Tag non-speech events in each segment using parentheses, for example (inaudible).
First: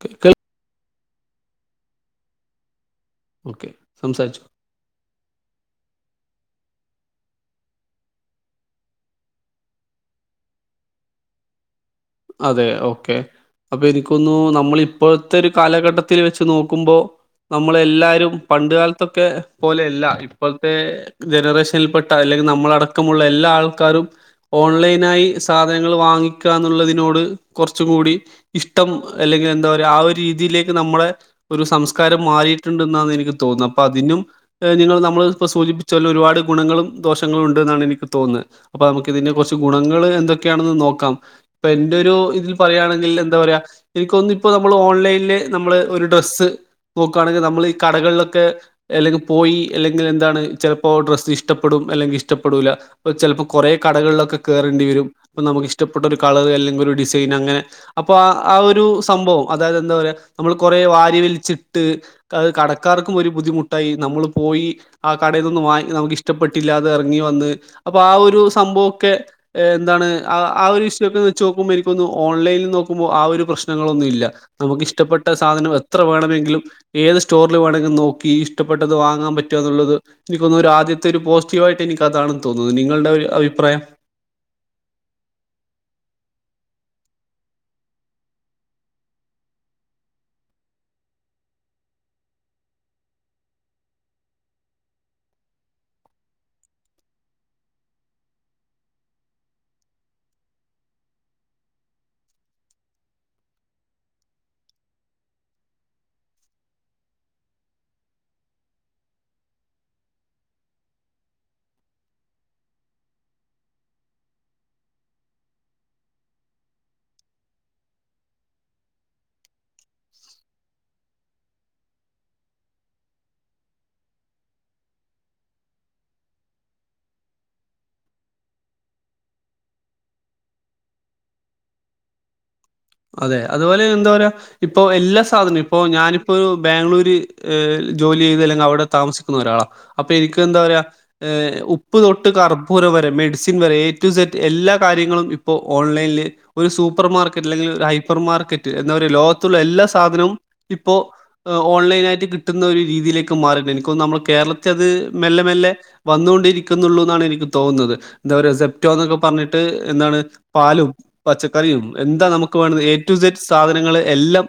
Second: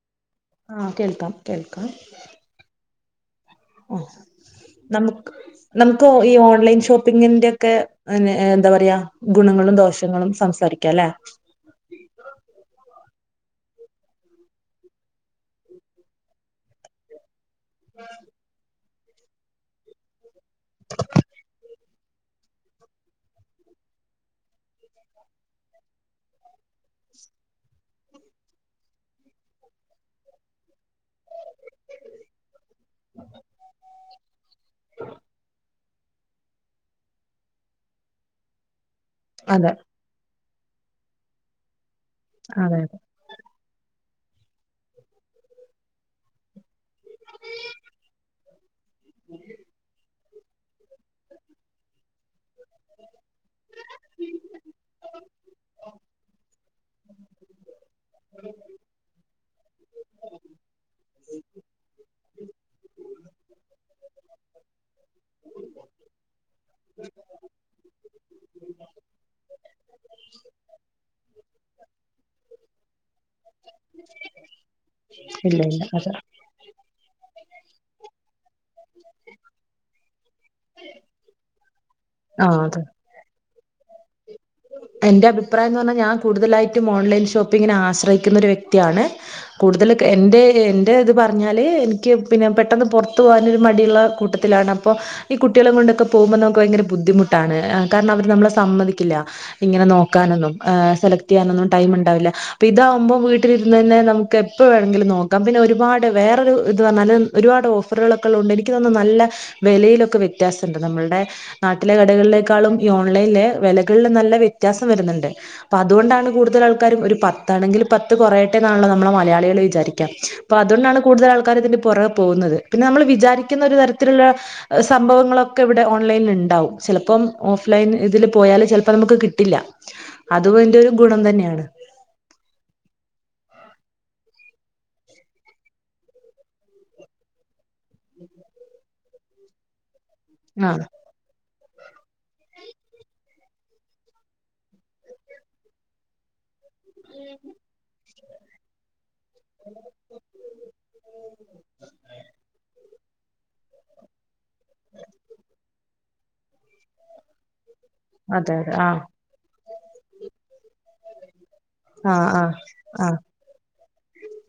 ക് കേൾ ആഹ് കേൾക്കാം കേൾക്കാം ഓക്കെ ആഹ് സംസാരിച്ചു നമുക്ക് നമുക്ക് ഈ ഓൺലൈൻ ഷോപ്പിങ്ങിന്റെ ഒക്കെ എന്താ പറയാ ഗുണങ്ങളും ദോഷങ്ങളും സംസാരി രിക്കല്ലേ അതെ ഓക്കെ അപ്പൊ എനിക്കൊന്നു നമ്മള് ഇപ്പോഴത്തെ ഒരു കാലഘട്ടത്തിൽ വെച്ച് നോക്കുമ്പോ നമ്മള എല്ലാരും പണ്ട് കാലത്തൊക്കെ പോലെയല്ല ഇപ്പോഴത്തെ ജനറേഷനിൽ പെട്ട് ട്ട അല്ലെങ്കിൽ നമ്മളടക്കമുള്ള എല്ലാ ആൾക്കാരും ഓൺലൈനായി സാധനങ്ങൾ വാങ്ങിക്കുക എന്നുള്ള നോട് കുറച്ചും കൂടി ഇഷ്ടം അല്ലെങ്കിൽ എന്താ പറ ആ ഒരു രീതിയിലേക്ക് നമ്മളെ ഒരു സംസ് കാരം മാറിയിട്ടുണ്ടെന്നാണ് എനിക്ക് തോന്നുന്നത് അപ്പൊ അതിനും ഏഹ് നിങ്ങള് നമ്മള് ഇപ്പോ സൂചിപ്പിച്ചപോലെ ഒരുപാട് ഗുണങ്ങളും ദോഷങ്ങളും ഉണ്ട് എന്നാണ് എനിക്ക് തോന്നുന്നപ്പ്ളി. ത് അപ്പൊ നമുക്ക് ഇതിന്റെ കുറച്ച് അതെ ഗുണങ്ങൾ എന്തൊക്കെയാണെന്ന് നോക്കാം ഇ എന്റെ ഒരു ഇതിൽ അതെ അതെ പറയുകയാണെങ്കിൽ എന്താ പറയാ എനിക്കൊന്ന് ഇപ്പോ നമ്മള് ഓൺലൈനില് നമ്മള് ഒരു ഡ്രസ്സ് നോക്കുകയാണെങ്കിൽ നമ്മള് ഈ കടകളിലൊക്കെ അല്ലെങ്കി പോയി അല്ലെങ്കിൽ എന്താണ് ചിലപ്പോൾ ഡ്രസ്സ് ഇഷ്ടപ്പെടും അല്ലെങ്കിൽ ഷ് ഇഷ്ടപ്പെടൂല അപ്പ ചെലപ്പോ കുറേ കടകളിലൊക്കെ കേറേണ്ടി വരും അപ്പൊ നമുക്ക് ഇഷ്ടപ്പെട്ടൊര് കളർ അല്ലെങ്കിൽ ഒരു ഡിസൈൻ അങ്ങനെ അപ്പൊ ആ ആ ഒരു സംഭവം അതായത് എന്താ പറയാ നമ്മൾ കൊറെ വാരി വലിച്ചിട്ട് കടക്കാർക്കും ഒരു ബുദ്ധിമുട്ടായി നമ്മള് പോ പോയി ആ കടയിന്നൊന്നും വാങ് നമുക്ക് ഇഷ്ടപ്പെട്ടില്ലാതെ ഇറങ്ങി വന്ന് അപ്പൊ ആ ഒരു സംഭവൊക്കെ എന്താണ് ആ ആ ഒരു ഇഷ് ഒക്കെ വെച്ച് നോക്കുമ്പോ എനിക്കൊന്നു ഓൺലൈനിൽ നോക്കുമ്പോ ആ ഒരു പ്രശ്നങ്ങളൊന്നും ഇല്ല നമുക്ക് ഇഷ് ഇഷ്ടപ്പെട്ട ഇല്ല സാധനം ഇല്ല എത്ര അതെ വേണമെങ്കിലും ഏത് സ്റ്റോറില് വേണോങ്കി നോക്കി ഇഷ്ടപ്പെട്ടത് വാങ്ങാൻ പറ്റുക എന്നുള്ളത് എനിക്കൊന്നുന്നു ഒരു ആദ്യത്തെ ഒരു പോസിറ്റീവ് ആയിട്ട് എനിക്കതാണ് ആഹ് തോന്നുന്നത് അതെ നിങ്ങളുടെ ഒരു അഭിപ്രായം എന്റെ അഭിപ്രായം എന്ന് പറഞ്ഞാൽ ഞാൻ കൂടുതലായിട്ടും ഓൺലൈൻ ഷോപ്പിംഗിനെ ആശ്രയിക്കുന്ന ഒരു വ്യക്തിയാണ് കൂടു കൂടുതൽ എൻ്റെ എൻ്റെ ഇത് പറഞ്ഞാല് എനിക്ക് പിന്നെ പെട്ടെന്ന് പുറത്ത് പോകാനൊരു മടിയുള്ള കൂട്ടത്തിലാണ് അപ്പൊ ഈ കുട്ടികളെ കൊണ്ടൊക്കെ പോകുമ്പോ നമുക്ക് ഭയങ്കര ബുദ്ധിമുട്ടാണ് കണം അവര് നമ്മളെ സമ്മതിക്കില്ല ഇങ്ങനെ നോക്കാനൊന്നും ഏഹ് സെലക്ട് ചെയ്യാനൊന്നും ടൈം ഉണ്ടാവില്ല അപ്പൊ ഇതാവുമ്പോ വീട്ടിലിരുന്ന് തന്നെ നമുക്ക് എപ്പ് വേണെങ്കിലും നോക്കാം പിന്നെ ഒരുപാട് വേറൊരു ഇത് പറഞാല് ഒരുപാട് ഓഫറുകളൊക്കെ ഉള്ളകൊണ്ട് എനിക്ക് തോന്നുന്നു നല്ല വിലയിലൊക്കെ വ്യത്യാസംഉണ്ട് നമ്മളുടെ നാട്ടിലെ കടകളിലേക്കാളും ഈ ഓൺലൈനില് വിലകളില് നല്ല ത്യാസം വരുന്നുണ്ട് അപ്പൊ അതുകൊണ്ടാണ് കൂടുതൽ ആൾക്കാരും ഒരു പത്താണെങ്കിൽ പത്ത് കുറയട്ടെ എന്നാണോ നമ്മളെ മലയാളികള് വിചാരിക്കാം സംഭവങ്ങളൊക്കെ ഇവിടെ ഓൺലൈനിൽ ഉണ്ടാവും ചിലപ്പം ഓഫ് ലൈൻ ഇതിൽ പോയാല് ചിലപ്പോ നമുക്ക് ട്ടില്ല അതും അതിന്റെ ഒരു ഗുണം തന്നെയാണ് അതെ അതുപോലെ എന്താ പറയാ ഇപ്പൊ എല്ലാ സാധനവും ഇപ്പോ ഞാനിപ്പോ ബാംഗ്ലൂര് ജോലി ചെയ്ത് അല്ലെങ്കിൽ അവിടെ താമസിക്കുന്ന ഒരാളാണ് അപ്പൊ എനിക്ക് എന്താ ആ പറയാ എ ഉപ്പ് തൊട്ട് കർപ്പൂരം വരെ മെഡിസിന്‍ വേറെ എ ടു ഇസഡ് എല്ല കാര്യങ്ങളും ഇപ്പോള്‍ ഓൺലൈനില് ഒരു സു പ്പർ മാർക്കറ്റ് അല്ലെങ്കിൽ ഹൈപ്പർ മാർക്കറ്റ് എന്ന ലോകത്തുള്ള എല്ലാ സാധനവും ഇപ്പോ ഓൺലൈനായിട്ട് കിട്ടുന്ന ഒരു രീതിയിലേക്ക് മാറണ്ട് എനിക്ക് തോന്നുന്നു നമ്മുടെ കേരളത്തി അത് മെല്ലെ മെല്ലെ വന്ന് ണ്ടരിക്കുന്നുള്ളൂ എന്നാണ് എനിക്ക് തോന്നുന്നത് എന്താ പറയാ അതെ അതെ ആ സെപ്റ്റോ എന്നൊക്കെ പറഞ്ഞിട്ട് എന്താണ് പാലും പച്ചക്കറിയും ആ എന്താ ആ നമു ക്ക് വേണന്ന് എ ആ ടു ഇസഡ് സാധനങ്ങൾ എല്ലാം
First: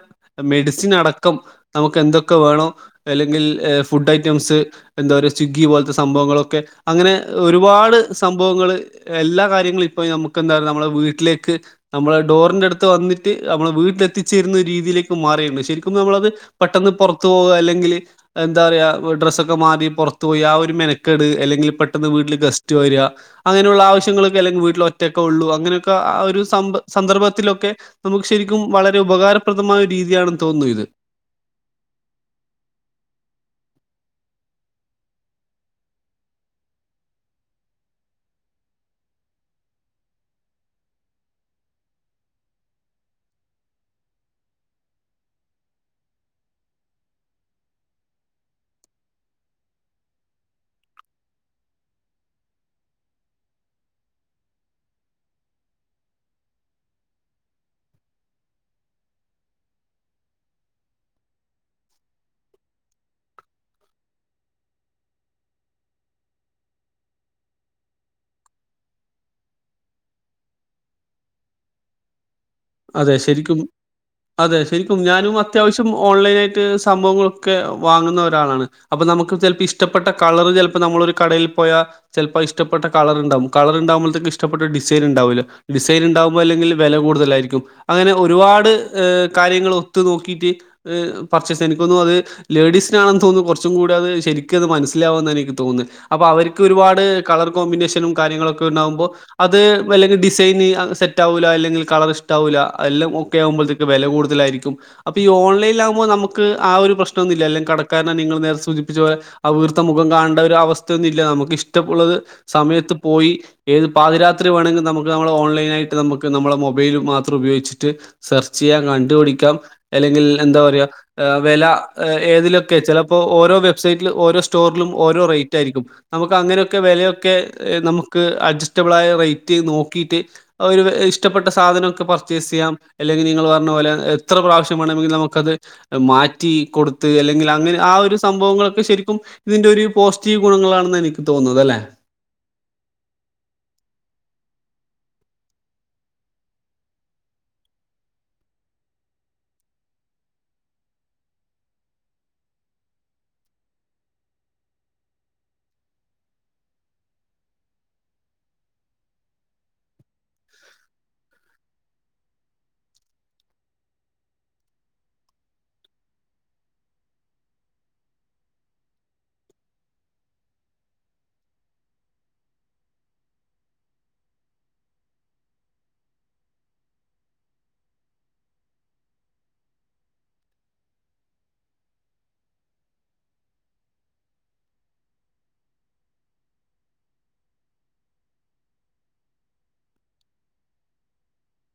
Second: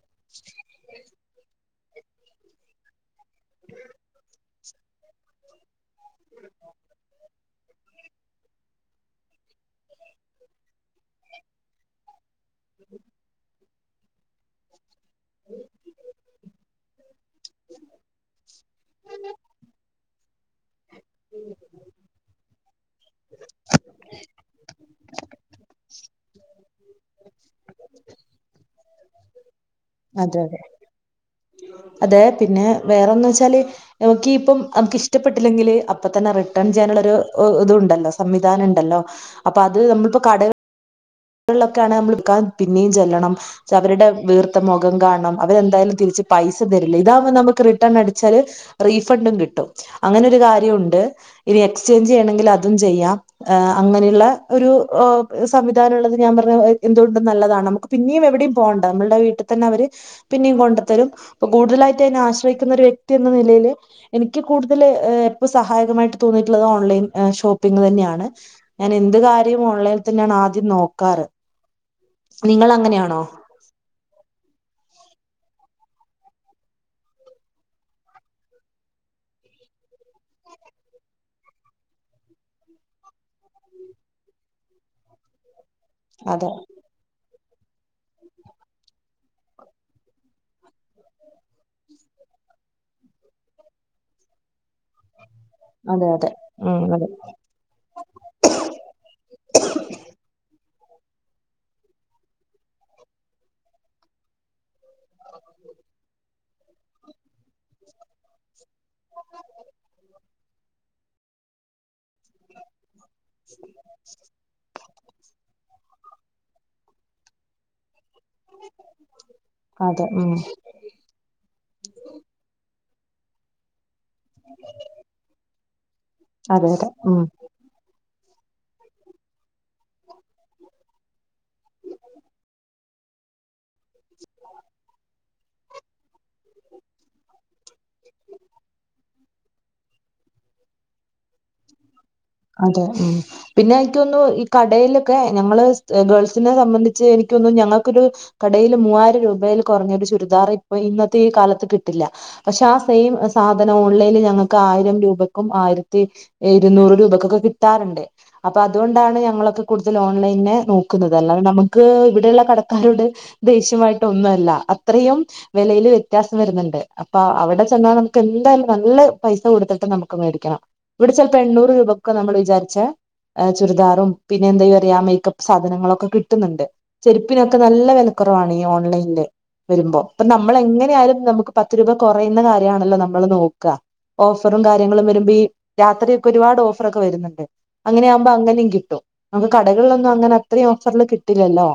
മെഡിസിൻ അടക്കം നമുക്ക് എന്തൊക്കെ വേണോ അല്ലെങ്കിൽ ഫുഡ് ഐറ്റംസ് എന്താ സ്വിഗ്ഗി പോലത്തെ സംഭവങ്ങളൊക്കെ അങ്ങനെ ഒരുപാട് സംഭവങ്ങള് എല്ലാ കാര്യങ്ങളും ഇപ്പോ ന ക്ക് എന്തലും നമ്മുടെ വീട്ടിലേക്ക് നമ്മള് ഡോറിന്റെ അടുത്ത് ത്ത് വന്നിട്ട് നമ്മള് വീട്ടിലെത്തിച്ചേരുന്ന രീതിയിലേക്ക് മാറിയണ്ട് ശരിക്കും നമ്മളത് പെട്ടെന്ന് പുറത്തു പോകുക അല്ലെങ്കിൽ എന്താ പറയാ ഡ്രസ്സൊക്കെ മാറി പുറത്തു പോയി ആ ഒരു മെന ക്കേട് അല്ലെങ്കിൽ പെട്ടെന്ന് വീട്ടിൽ ഗസ്റ്റ് വരിക അങ്ങനെയുള്ള ആവശ്യങ്ങളൊക്കെ അല്ലെങ്കിൽ വീട്ടിൽ ഒറ്റൊക്കെ ഉള്ളൂ അങ്ങനെയൊക്കെ ആ ഒരു സമ്പ സന്ദർഭത്തിലൊക്കെ നമുക്ക് ശരിക്കും വളരെ ഉപകാരം അതെ അതെ അതെ പിന്നെ വേറെന്ന് വെച്ചാല് നമുക്കിപ്പം നമുക്ക് ഇഷ്ടപ്പെട്ടില്ലെങ്കില് അപ്പ തന്നെ റിട്ടേൺ ചെയ്യാനുള്ളരു ഇത്ണ്ടല്ലോ സംവിധാനം ഉണ്ടല്ലോ അപ്പൊ അത് നമ്മളിപ്പോ കട ളിലൊക്കെ ആണെ നമ്മാൻ വിക്കാൻ പിന്നെയും ചെല്ലണം അവരുടെ വീർത്ത മുഖം കാണണം അവരെന്തായാലും തിരിച്ച് പൈസ തരില്ല ഇതാവകുമ്പോ നമുക്ക് റിട്ടേൺ അടിച്ചാല് റീഫണ്ടും കിട്ടും അങ്ങനെ ഒരു കാര്യംഉണ്ട് ഇനി എക്സ്ചേഞ്ച് ചെയ്യണെങ്കിൽ അതും ചെയ്യാം അങ്ങനെയുള്ള ഒരു സമ്മി എനിക്കങ്ങനുള്ളത് ഞാൻ പറഞ്ഞ എന്തുകൊണ്ട് നല്ലതാണ് നമുക്ക് പിന്നെയും എവിടെയും പോകേണ്ട നമ്മുടെ വീട്ടിൽ തന്നെ അവര് പിന്നെയും കൊ ണ്ടത്തരും ‌ കുടുതലായിട്ടതിനാശ്രയിക്കുന്ന വ്യക്തി എന്നനിലേല് എനിക്ക് കൂടുതല് ഇപ്പ സഹ ഹായമായി തോന്നിയിട്ട്ള്ളത് ഓൻലൈൻ ഷോപ്പിങ് തന്നെയാണ് ഞാൻ എന്ത് കാര്യം ഓൺലൈനിൽ തന്നെയാണ് ആദ്യം ദ്യം നോക്കാറ് നിങ്ങൾ അതെ അങ്ങനെയാണോ ശെരിക്കും അതെ ശെരിക്കും ഞാൻ അത്യാവശ്യം ഓൺലൈനായിട്ട് സംഭവങ്ങളൊക്കെ വാങ്ങുന്ന ഒരാളാണ് അപ്പ നമുക്ക് ചെല ഇഷ്ടപ്പെട്ട ക കളർ ചെലപ്പോ നമ്മളൊ ഒരു കടയിൽ പോയാ ചെലപ്പോ ഇഷ്ടപ്പെട്ട കളർണ്ടാവും കളർ ണ്ടാവുമ്പോഴത്തേക്ക് ഇഷ്ടപ്പെട്ട ഡിസൈൻ ണ്ടാവൂല്ല ഡിസൈൻ ഉണ്ടാവുമ്പോ അതെ അല്ലെങ്കിൽ വെല കൂടുതലായിരിക്കും അങ്ങനെ ഒരുപാട് കാര്യങ്ങൾ ഒത്തു നോക്കിട്ട് പർച്ചേസ് എനിക്കോന്നു അത് ലേ ലേഡീസിനാണെന്ന് തോന്നുന്നു കൊറച്ചും കൂടെ അത് ശരിക്കും അത് മനസ്സിലാവുന്ന എനി തോന്നെ അതെ അപ്പ അതെ അവർക്ക് ഉം ഒരുപാട് അതെ കളർ കോമ്പിനേഷനും കാര്യങ്ങളൊക്കെ ണ്ടാകുമ്പോ അത് അല്ലെങ്കിൽ ഡിസൈൻ പിന്നി അത് സെറ്റാവൂല അല്ലെങ്കിൽ കളർ ഇഷ്ടാവൂല്ല എല്ലാം ഒക്കെ ആകുമ്പോഴത്തേക്ക് വെല കൂടുതലായിരിക്കും അപ്പ ഈ ഓൺലൈനിൽലാകുമ്പോ നമുക്ക് ആ ഒരു പ്രശ്നം ന്നില്ല അല്ലെങ്കി കടക്കാരനെ നിങ്ങൾ നേരെ സൂചിപ്പിച്ച പോലെ ആ വീർത്ത മുഖം കാ ണ്ട ഒരവസ്ഥയൊന്നും ഇല്ല നമുക്ക് ഇഷ്ടമുള്ളത് സമയത്ത് പോയി ഏത് പാതിരാത്രി വേണെങ്കിലും നമുക്ക് നമ്മള് ഓൺലൈനായി ട്ട് നമുക്ക് നമ്മളെ മൊബൈൽ മാത്രം ഉപയോഗിച്ചിട്ട് സെർച്ച് ചെയ്യാം കണ്ടുപിടിക്കാം അതെ അല്ലെങ്കിൽ ഉം എന്താ പറയാ വെല ഏതിലൊക്കെ ചെല ഇപ്പോ ഓരോ വെബ് സൈറ്റിൽ ഓരോ സ്റ്റോറിലും ഓരോ റേറ്റ് ആയിരിക്കും നമുക്ക് അതെ അങ്ങനെയൊക്കെ അതെ ഉം വെലയൊക്കെ നമു ക്ക് അഡ്ജസ്റ്റബിൾ ആയ റേറ്റ് നോക്കിയിട്ട് ഒരു ഇഷ്ടപ്പെട്ട സാധനൊക്കെ പർ പർച്ചെസ് ചെയ്യം അല്ലെങ്കിൽ നിങ്ങൾ പറഞ്ഞ പോലെ എത്ര പ്രാവശ്യമാണങ്കിൽ നമുക്കത് മാറ്റി കൊടുത്ത് ല്ലെങ്കിൽ അങ്ങനെ ആ ഒരു സംഭവങ്ങളൊക്കെ ശരിക്കും ഇതിന്റെ ഒരു പോസിറ്റീവ് ഗുണങ്ങളാണെന്ന് എനിക്ക് തോന്നുന്നത് അല്ലെ അതെ പിന്നെ എനിക്കൊന്നു ഈ കടയിലൊക്കെ ഞങ്ങള് ഗേൾസിനെ സംബന്ധിച്ച് എനി ക്കോന്നു ഞങ്ങൾക്കൊരു കടേല് മൂവായിരം രൂപയിൽ കുറഞ്ഞ ഒരു ചുരിദാർ ഇപ്പൊ ഇന്നത്തെ ഈ കാലത്ത് കിട്ടില്ല പക്ഷെ ആ സെയിം സാധനം ഓൺലൈനിൽ ഞങ്ങൾക്ക് ആയിരം രൂപയ്ക്കും ആയിരത്തി ഇരുന്നൂറ് രൂപ ക്കൊക്കെ കിട്ടാറുണ്ട് അപ്പൊ അതുകൊണ്ടാണ് ഞങ്ങളൊക്കെ കൂടുതൽ ഓൺലൈനെ നോക്കുന്നത് അല്ലാതെ നമുക്ക് ഇവ് ടെള്ള കടക്കാരോട് ദേഷ്യമായിട്ടോ ഒന്നല്ല അത്രെയും വെലയില് വ്യത്യാസം വരുന്നുണ്ട് ആ അവിടെ ചെന്നാൽ നമുക്ക് എന്തായാലും നല്ല പൈസ കൊടുത്തിട്ട് നമുക്ക് മേടിക്കണം ഇവിടെ ചെലപ്പോ എണ്ണൂറ് രൂപ ക്കെ നമ്മള് വിചാരിച്ചെ ചുരിദാറും പിന്നെ എന്താ പറയാ മേക്കപ്പ് സാധനങ്ങളൊക്കെ കിട്ട്ന്ന്ണ്ട് ചെരുപ്പിനൊക്കെ നല്ല വെല കുറവാണീ ഓൺലൈനില് വരുമ്പോ ഇപ്പ നമ്മൾ എങ്ങനായാലും നമുക്ക് പത്ത് രൂപ കൊറയുന്ന കാര്യാണല്ലോ നമ്മള് നോക്ക ഓഫറും കാര്യങ്ങളും വരുമ്പോ ഈ രാത്രിയൊക്കെ ഒരുപാട് ഓഫ റൊക്കെ വരുന്നുണ്ട് അങ്ങനെയാവുമ്പോ അങ്ങനെയും കിട്ടും നമുക്ക് കടകളിലൊന്നും അങ്ങനെ അത്രയും ഓഫറിൽ കിട്ടില്ലല്ലോ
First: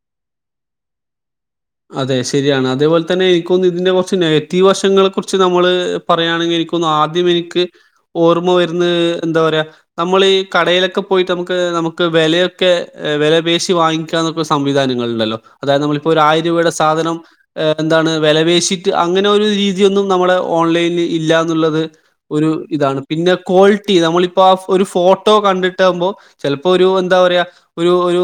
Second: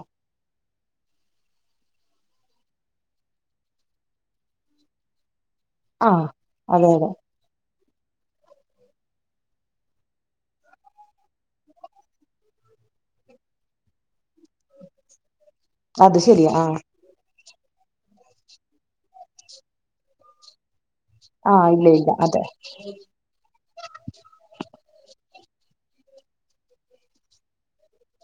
അതെ ശെരിയാണ് അതേപോലെ തന്നെ എനിക്കോന്ന് ഇതിന്റെ കുറച്ച് നെഗറ്റീവ് വശങ്ങളെ കുറിച്ച് ച്ച് നമ്മള് ആ പറയാണെങ്കിൽ എനിക്കോന്ന് അതെ അതെ ആദ്യം എനിക്ക് ഓർമ്മ വരുന്ന് എന്താ പറയാ നമ്മളീ കടയിലൊക്കെ പോയിട്ട് നമുക്ക് നമുക്ക് വെലയൊക്കെ വെലപേശി വാങ്ങിക്കാനൊക്കെ സംവിധാനങ്ങൾ ണ്ടല്ലോ അതായത് നമ്മളിപ്പോ അത് ഒരു ആയിരം ശരിയാ ആ രൂപയുടെ സാധനം എന്താണ് വെല പേശിട്ട് അങ്ങനെ ഒരു രീതിയൊന്നും നമ്മുടെ ഓൺലൈനിൽ ആ ഇല്ലന്നുള്ളത് ഇല്ല ഇല്ല അതെ ഒരു ഇതാണ് പിന്നെ ക്വാളിറ്റി നമ്മളിപ്പോ ആ ഒരു ഫോട്ടോ കണ്ടിട്ടാകുമ്പോ ചെലപ്പോ ഒരു എന്താ പറയ ഒരു ഒരു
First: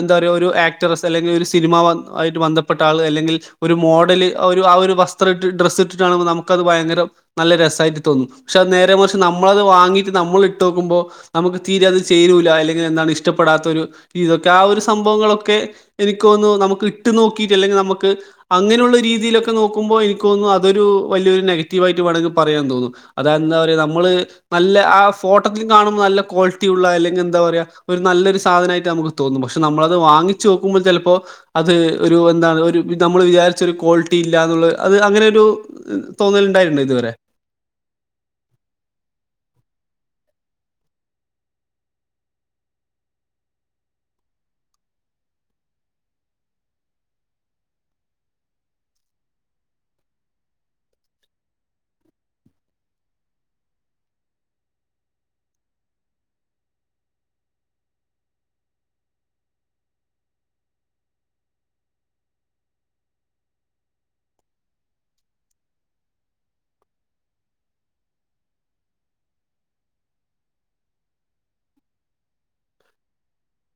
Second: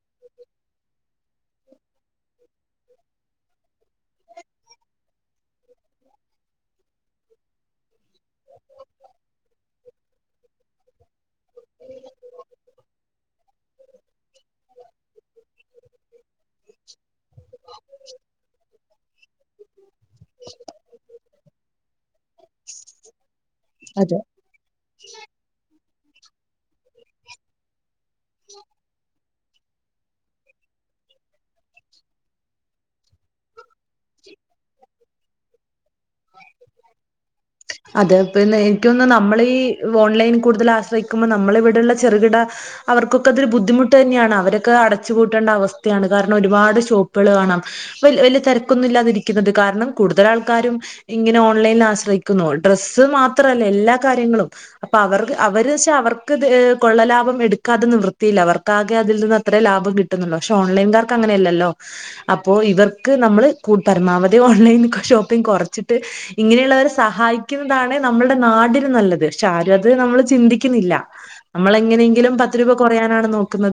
എന്താ പറയ ഒരു ആക്ടർ (unintelligible) ഒരു സിനിമ ആയിട്ട് ബന്ധ പ്പെട്ട ആൾ അല്ലെങ്കിൽ ഒരു മോഡല് ആ ഒരു വസ്ത്ര ഡ്ര ഇട്ടിട്ടാണ നമുക്കത് ഭയങ്കര നല്ല രസായിട്ട് തോന്നും പക്ഷേ അത് നേരെ മറിച്ച് നമ്മളത് വാങ്ങീട്ട് നമ്മൾ ഇട്ട് നോക്കുമ്പോ നമുക്ക് തീരെ അത് ചേരൂല ല്ലെങ്കിൽ എന്താണ് ഇഷ്ടപ്പെടാത്ത ഒരു ഇതൊക്കെ ആ ഒരു സംഭവങ്ങളൊക്കെ എനിക്കോന്നു നമുക്ക് ഇട്ട് നോക്കി ട്ട് അല്ലെങ്കി നമുക്ക് അങ്ങനെയുള്ള രീതിയിലൊക്കെ നോക്കി ക്കുമ്പോ എനിക്ക് തോന്നുന്നു അതൊരു വല്യൊരു നെഗറ്റീവായിട്ട് വേണമെങ്കിൽ പറയാം തോന്നുന്നു അതന്താ പറയ നമ്മള് അതെ നല്ല ആ ഫോട്ടത്തിൽ കാണു നല്ല ക്വാളിറ്റിയുള്ള അല്ലെങ്കിൽ എന്താ പറയാ ഒരു നല്ലൊരു സാധനായിട്ട് നമുക്ക് തോന്നും പക്ഷേ നമ്മളത് വാങ്ങിച്ചു നോക്കുമ്പോ പ്പോ അത് ഒരു എന്താണ് ഒരു നമ്മൾ വിചാരിച്ചരു ക്വാളിറ്റി ഇല്ല എന്നുള്ള അത് അങ്ങനൊരു തോന്നലുണ്ടായിട്ടണ്ട് ഇത് രെ അതെ പിന്നെ എനക്കോന്ന് നമ്മളീ ഓൺലൈൻ കൂടുതൽ ആശ്രയിക്കുമ്പോൾ നമ്മളിവിടുള്ള ചെറുകിട അവർക്കൊക്കെ അതൊരു ബുദ്ധിമുട്ട് തന്നെയാണ് അവരൊക്കെ അടച്ചുപൂട്ടേണ്ട അവസ്ഥയാണ് കാരണം ഒരുപാട് ഷോപ്പുകൾ കാണാം വലിയ തിരക്കൊന്നും ഇല്ലാതിരിക്കുന്നത് കാരണം കൂടുതൽ ആൾക്കാരും ഇങ്ങനെ ഓൺലൈനിൽ ആശ്ര ക്കുന്നു ഡ്രസ്സ് മാത്രല്ല എല്ലാ കാര്യങ്ങളും അപ്പൊ അവർക്ക് അവര് വെച്ചാ അവർക്ക് കൊള്ളലാ ഭം എടുക്കാതെ നിവൃത്തിയില്ല അവർക്കാകെ അതിൽ നിന്ന് അത്രേ ലാഭം കിട്ടുന്നുല്ലോ പക്ഷെ ഓൺലൈൻകാർക്ക് അങ്ങനെയല്ലല്ലോ അപ്പോൾ ഇവർക്ക് നമ്മള് പരമാവധി ഓൺലൈൻ ഷോപ്പിംഗ് കുറച്ചിട്ട് ഇങ്ങനെയുള്ളവർ സഹായിക്കുന്നതാണ് നമ്മുടെ നാടിന് നല്ലത് പക്ഷെ ആരും അത് നമ്മള് ചിന്തിക്കുന്നില്ല നമ്മളെങ്ങനെ ങ്കിലും പത്ത് രൂപ കുറയാനാണ് നോക്കുന്നത്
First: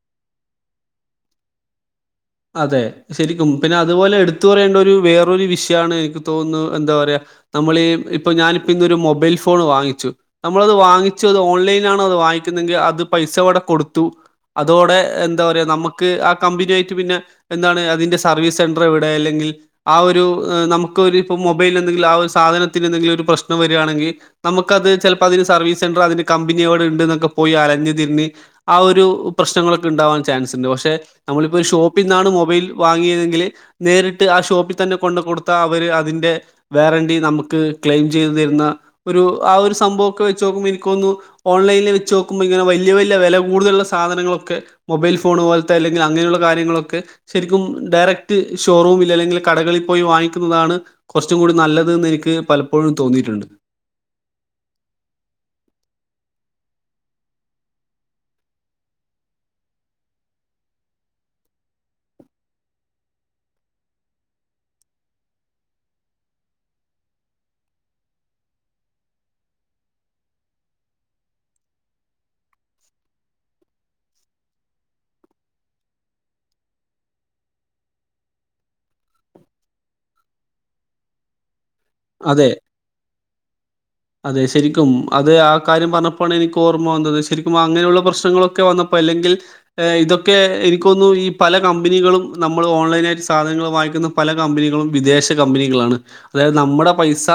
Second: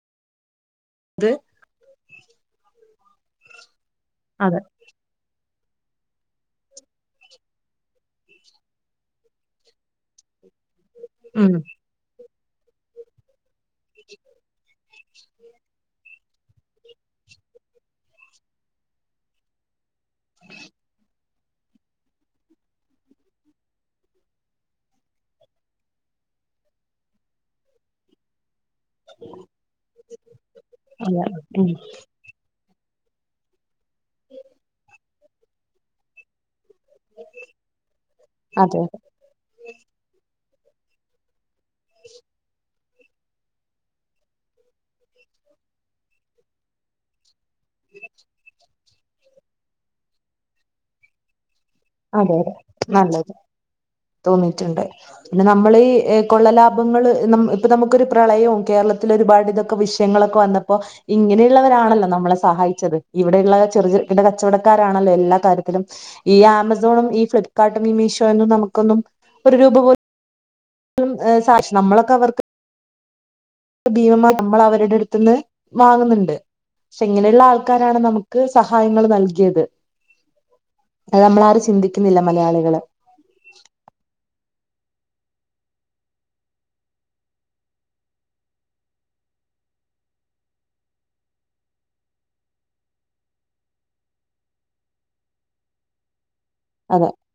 (unintelligible) അതെ ശരിക്കും പിന്നെ അതുപോലെ എടുത്തു അതെ പറയേണ്ട ഒരു വേറൊരു വിഷ യാണ് എനിക്ക് തോന്നു എന്താ പറയാ നമ്മളീ ഇപ്പൊ ഞാനിപ്പൊന്നൊരു മൊബൈൽ ഫോൺ വാങ്ങിച്ചു നമ്മളത് ച്ചത് ഉം ഓൺലൈൻ ആണ് അത് വാങ്ങിക്കുന്നെങ്കി അത് പൈസവടെ കൊടുത്തു അതോടെ എന്താ പറയുക നമ്മുക്ക് ആ കമ്പനി ആയിട്ട് പിന്നെ എന്താണ് അതിന്റെ സർവീസ് സെന്റർ എവിടെ അല്ലെങ്കിൽ ആ ഒരു നമുക്ക് മൊബൈൽ എന്തെങ്കിലും ആ സാധനത്തിന് എന്തെങ്കിലും ഒരു പ്രശ്നം വരാണെങ്കി നമുക്കത് ചെലപ്പതിന് സർവീസ് സെന്റർ അതിന് കമ്പനിയോട് ഉണ്ട്ന്നൊക്കെ പോയി അലഞ്ഞ് തിരിഞ്ഞ് ആ ഒരു പ്രശ്നങ്ങളൊക്കെ ഉണ്ടാവാൻ ചാൻസ് ഉണ്ട് പക്ഷെ അതെ നമ്മളിപ്പോരു ഉം ഷോപ്പ മൊബൈൽ വാങ്ങിയതെങ്കിൽ നേരിട്ട് ആ ഷോപ്പിൽ തന്നെ കൊണ്ട കൊടുത്ത അവര് അതിന്റെ വേറണ്ടി നമുക്ക് ക്ലെയിം ചെയ്തു തരുന്ന അതെ അതെ ഒരു ആ ഒരു സംഭവം ഒക്കെ വെച്ച് നോക്കുമ്പോ എനിക്കൊന്നു ഓൺലൈൻല് വച്ച് നോക്കുമ്പോ ഇങ്ങനെ വല്യ വ ല്ല വില കൂടുതലുള്ള സാധനങ്ങളൊക്കെ മൊബൈൽ ഫോൺ പോലത്തെ അല്ലെങ്കിൽ അങ്ങനെയുള്ള കാര്യങ്ങളൊക്കെ ശരിക്കും ഡയറക്റ്റ് ഷോറൂമിൽ അല്ലെങ്കിൽ കടകളിൽ പോയി വാങ്ങിക്കുന്നതാണ് കുറച്ചും കൂടി നല്ലത് എന്ന് എനിക്ക് അതെ അതെ പലപ്പോഴും നല്ലത് തോന്നിയിട്ടുണ്ട് തോന്നിട്ടുണ്ട് പിന്നെ നമ്മൾീ കൊള്ളല ഇ നമുക്കൊരു പ്രളയവും കേരളത്തി ഒരുപാട് ഇതൊക്കെ വിഷയങ്ങളൊക്കെ വന്നപ്പോ ഇങ്ങനെയുള്ള ണല്ലോ നമ്മളെ സഹായിച്ചത് ഇവിടെയുള്ള ചെറ കച്ചവടക്കാരാണല്ലോ എല്ലാ കാര്യത്തിലും ഈ ോ ഈ ഫ്ലിപ്കാർട്ടും ഈ മീഷോയും നമുക്കൊന്നും ഒരു രൂപ പോ (inaudible) സാക്ഷ നമ്മളൊക്കെ അവർക്ക് ഭീമ നമ്മള് അവരുടെ അടുത്തുന്ന് വാങ്ങുന്നുണ്ട് ക്ഷെ ഇങ്ങനെയുള്ള ആൾക്കാരാണ് നമുക്ക് സഹായങ്ങൾ നൽകിയത് അത് നമ്മളാരും ചിന്തിക്കുന്നില്ല അതെ മലയാളികള് അതെ ശരിക്കും അത് ആ കാര്യം പറഞ്ഞപ്പോണ് എനിക്ക് ഓർമ്മ വന്നത് ശരിക്കും അങ്ങനെയുള്ള പ്രശ്നങ്ങളൊക്കെ വന്നപ്പോ അല്ലെങ്കിൽ ഇതൊക്കെ എനിക്കൊന്നു ഈ പല കമ്പനികളും നമ്മൾ ഓൺലൈയിന സാധനങ്ങൾ വ പല കമ്പനികളും വിദേശ കമ്പനികളാണ് അതായത് നമ്മുടെ അതെ പൈസ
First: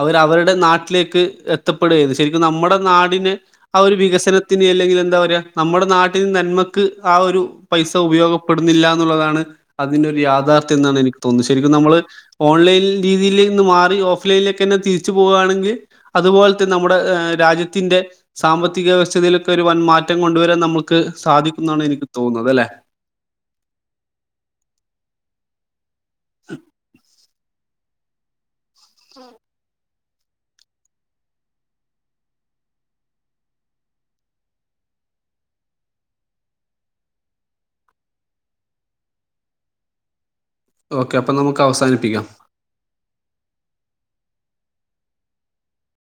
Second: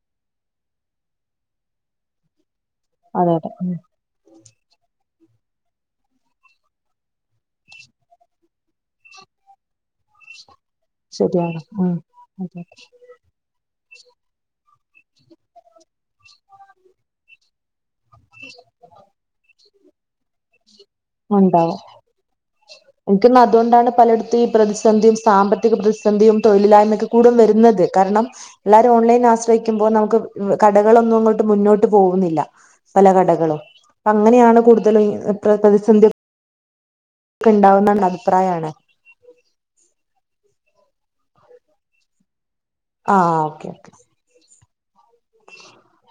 അവര് അവരുടെ നാട്ടിലേക്ക് എത്തപ്പെടുകയായിരുന്നു ശരിക്കും നമ്മടെ നാടിന് അതെ അതെ ഉം ആ ഒരു വികസനത്തിന് അല്ലെങ്കിൽ എന്താ (inaudible) നമ്മുടെ നാട്ടിൽ നന്മക്ക് ആ ഒരു പൈസ ഉപയോഗപ്പെടുന്നില്ല എന്നുള്ളതാണ് അതിന്റെ ഒരു യാഥാർത്ഥ്യം എന്നാണ് എനിക്ക് തോന്നുന്നത് ശരിയാണ് ശരിക്കും ഉം നമ്മള് അതെ ഓൺലൈൻ രീതിയിൽ നിന്ന് മാറി ഓഫ്ലൈ നിലൊക്കെെ (inaudible) അതുപോലെത്തെ നമ്മുടെ രാജ്യത്തിന്റെ സാമ്പത്തിക വ്യവസ്ഥതയിലൊക്കെ ഒരു വൻ മാറ്റം (unintelligible) കൊണ്ടുവരാൻ സാധിക്കും ന്നാണ് എനിക് തോന്നുന്നത് എനിക്കന്നാ അതുകൊണ്ടാണ് പലയിടത്തും ഈ പ്രതിസന്ധിയും സാമ്പത്തിക പ്ര ന്ധിയും തൊഴിലായ്മൊക്കെ കൂടെ വരുന്നത് കാരണം എല്ലാരും ഓൺലൈൻ ആശ്രയിക്കുമ്പോ നമുക്ക്‌ കടകളൊന്നും അങ്ങോട്ട് മുന്നോട്ട് പോകുന്നില്ല പല കടകളും അപ്പ അങ്ങനെയാണ് കൂടുതലും (unintelligible) പ്രതിസന്ധി ക്ക ഇണ്ടാവുന്നുള്ള അഭിപ്രായാണ് ഓക്കെ അപ്പൊ നമുക്ക് അവസാനിപ്പിക്കാം ആഹ ഓക്കേ ഓക്കേ (inaudible)